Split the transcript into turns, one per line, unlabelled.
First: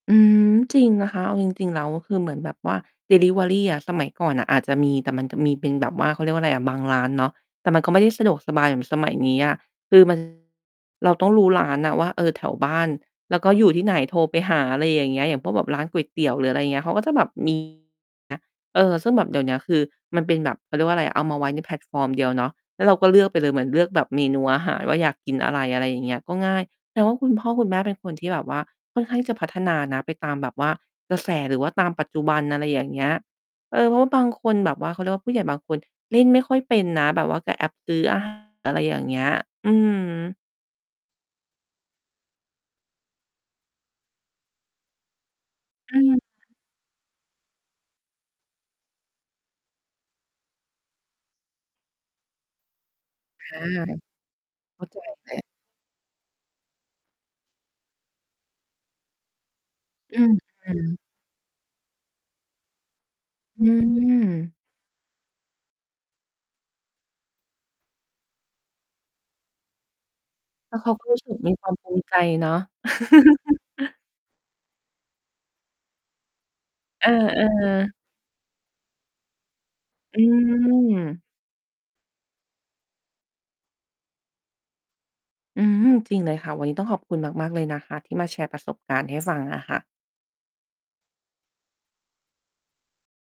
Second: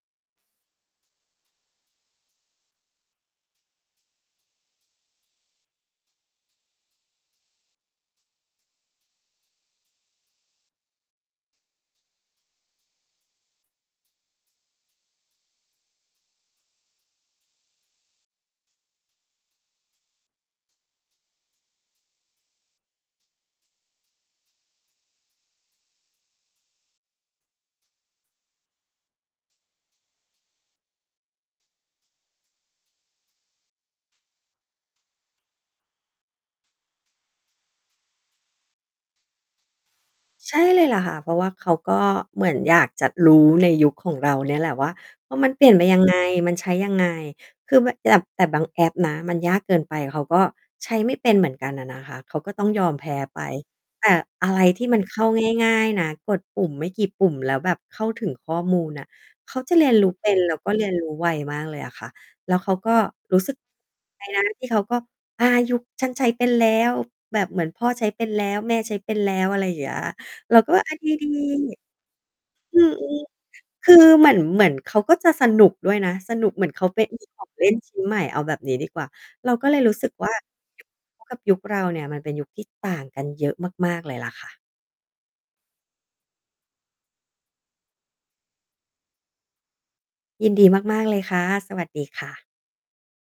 อืม จริงนะคะ เอาจริง ๆ แล้วคือเหมือนแบบว่าดิลิเวอรีอะ สมัยก่อนน่ะอาจจะมี แต่มันจะมีเป็นแบบว่า เขาเรียกว่าไรอะ บางร้านเนาะ แต่มันก็ไม่ได้สะดวกสบายเหมือนสมัยนี้อะ คือ มัน เราต้องรู้ร้านน่ะว่า เออ แถวบ้าน แล้วก็อยู่ที่ไหน โทรไปหา อะไรอย่างเงี้ย อย่างพวกแบบร้านก๋วยเตี๋ยว หรืออะไรเงี้ย เขาก็จะแบบ มี เงี้ย เออ ซึ่งแบบเดี๋ยวเนี้ยคือมันเป็นแบบ เขาเรียกว่าไรอะ เอามาไว้ในแพลตฟอร์มเดียวเนาะ แล้วเราก็เลือกไปเลย เหมือนเลือกแบบเมนูอาหารว่า อยากกินอะไร อะไรอย่างเงี้ย ก็ง่าย แสดงว่า คุณพ่อคุณแม่เป็นคนที่แบบว่าค่อนข้างจะพัฒนานะไปตามแบบว่ากระแสหรือว่าตามปัจจุบัน อะไรอย่างเงี้ย เออ เพราะบางคนแบบว่า เขาเรียกว่า ผู้ใหญ่บางคน เล่นไม่ค่อยเป็นนะ แบบว่ากับแอปซื้อ อาหาร อะไรอย่างเงี้ย อืม
ใช่เลยแหละค่ะ เพราะว่าเขาก็เหมือนอยากจะ รู้ในยุคของเราเนี่ยแหละว่า ว่า มันเปลี่ยนไป
อื
ยังไง
ม
มันใช้ยังไง คือม่ะ แบบ แต่บางแอปนะมันยากเกินไป เขาก็ใช้ไม่เป็นเหมือนกันน่ะนะคะ เขาก็ต้องยอมแพ้ไป
ค่ะ
แต่อะไร
เข
ท
้
ี
า
่
ใ
ม
จ
ันเข้
เ
า
ลย
ง่าย ๆ นะ กดปุ่มไม่กี่ปุ่มแล้วแบบเข้าถึงข้อมูลน่ะ เขาจะเรียนรู้
อื
เ
้
ป
อ
็น แล้ว
ฮ
ก็
ื
เรีย
อ
นรู้ไวมากเลยอะค่ะ แล้วเขาก็รู้สึก
อื
ใจนะ
ม
ที่เขาก็ อ่า ยุค ฉันใช้เป็นแล้ว แบบเหมือนพ่อใช้เป็นแล้ว แม่ใช้เป็นแล้ว อะไรเงี้ย เราก็
แล้วเข
อ
า
า
ก็
ด
รู้ส
ี
ึกมีความภู
ๆ
มิใจ เนาะ
อืม คือเหมือน เหมือนเขาก็จะสนุกด้วยนะ สนุก เหมือนเขา ไป
เออ
มีของเล่น ช
ๆ
ิ้นใหม่ เอาแบบนี้ดีกว่า เราก็เลยรู้สึก
อื
ว่า ยุคเข
ม
า กับยุคเราเนี่ยมันเป็นยุคที่ต่างกันเยอะมาก ๆ เลยแหละค่ะ
อืม จริงเลยค่ะ วันนี้ต้องขอบคุณมาก ๆ เลยนะคะที่มาแชร์ประสบการณ์ให้ฟัง อะค่ะ
ยินดีมาก ๆ เลยค่ะ สวัสดีค่ะ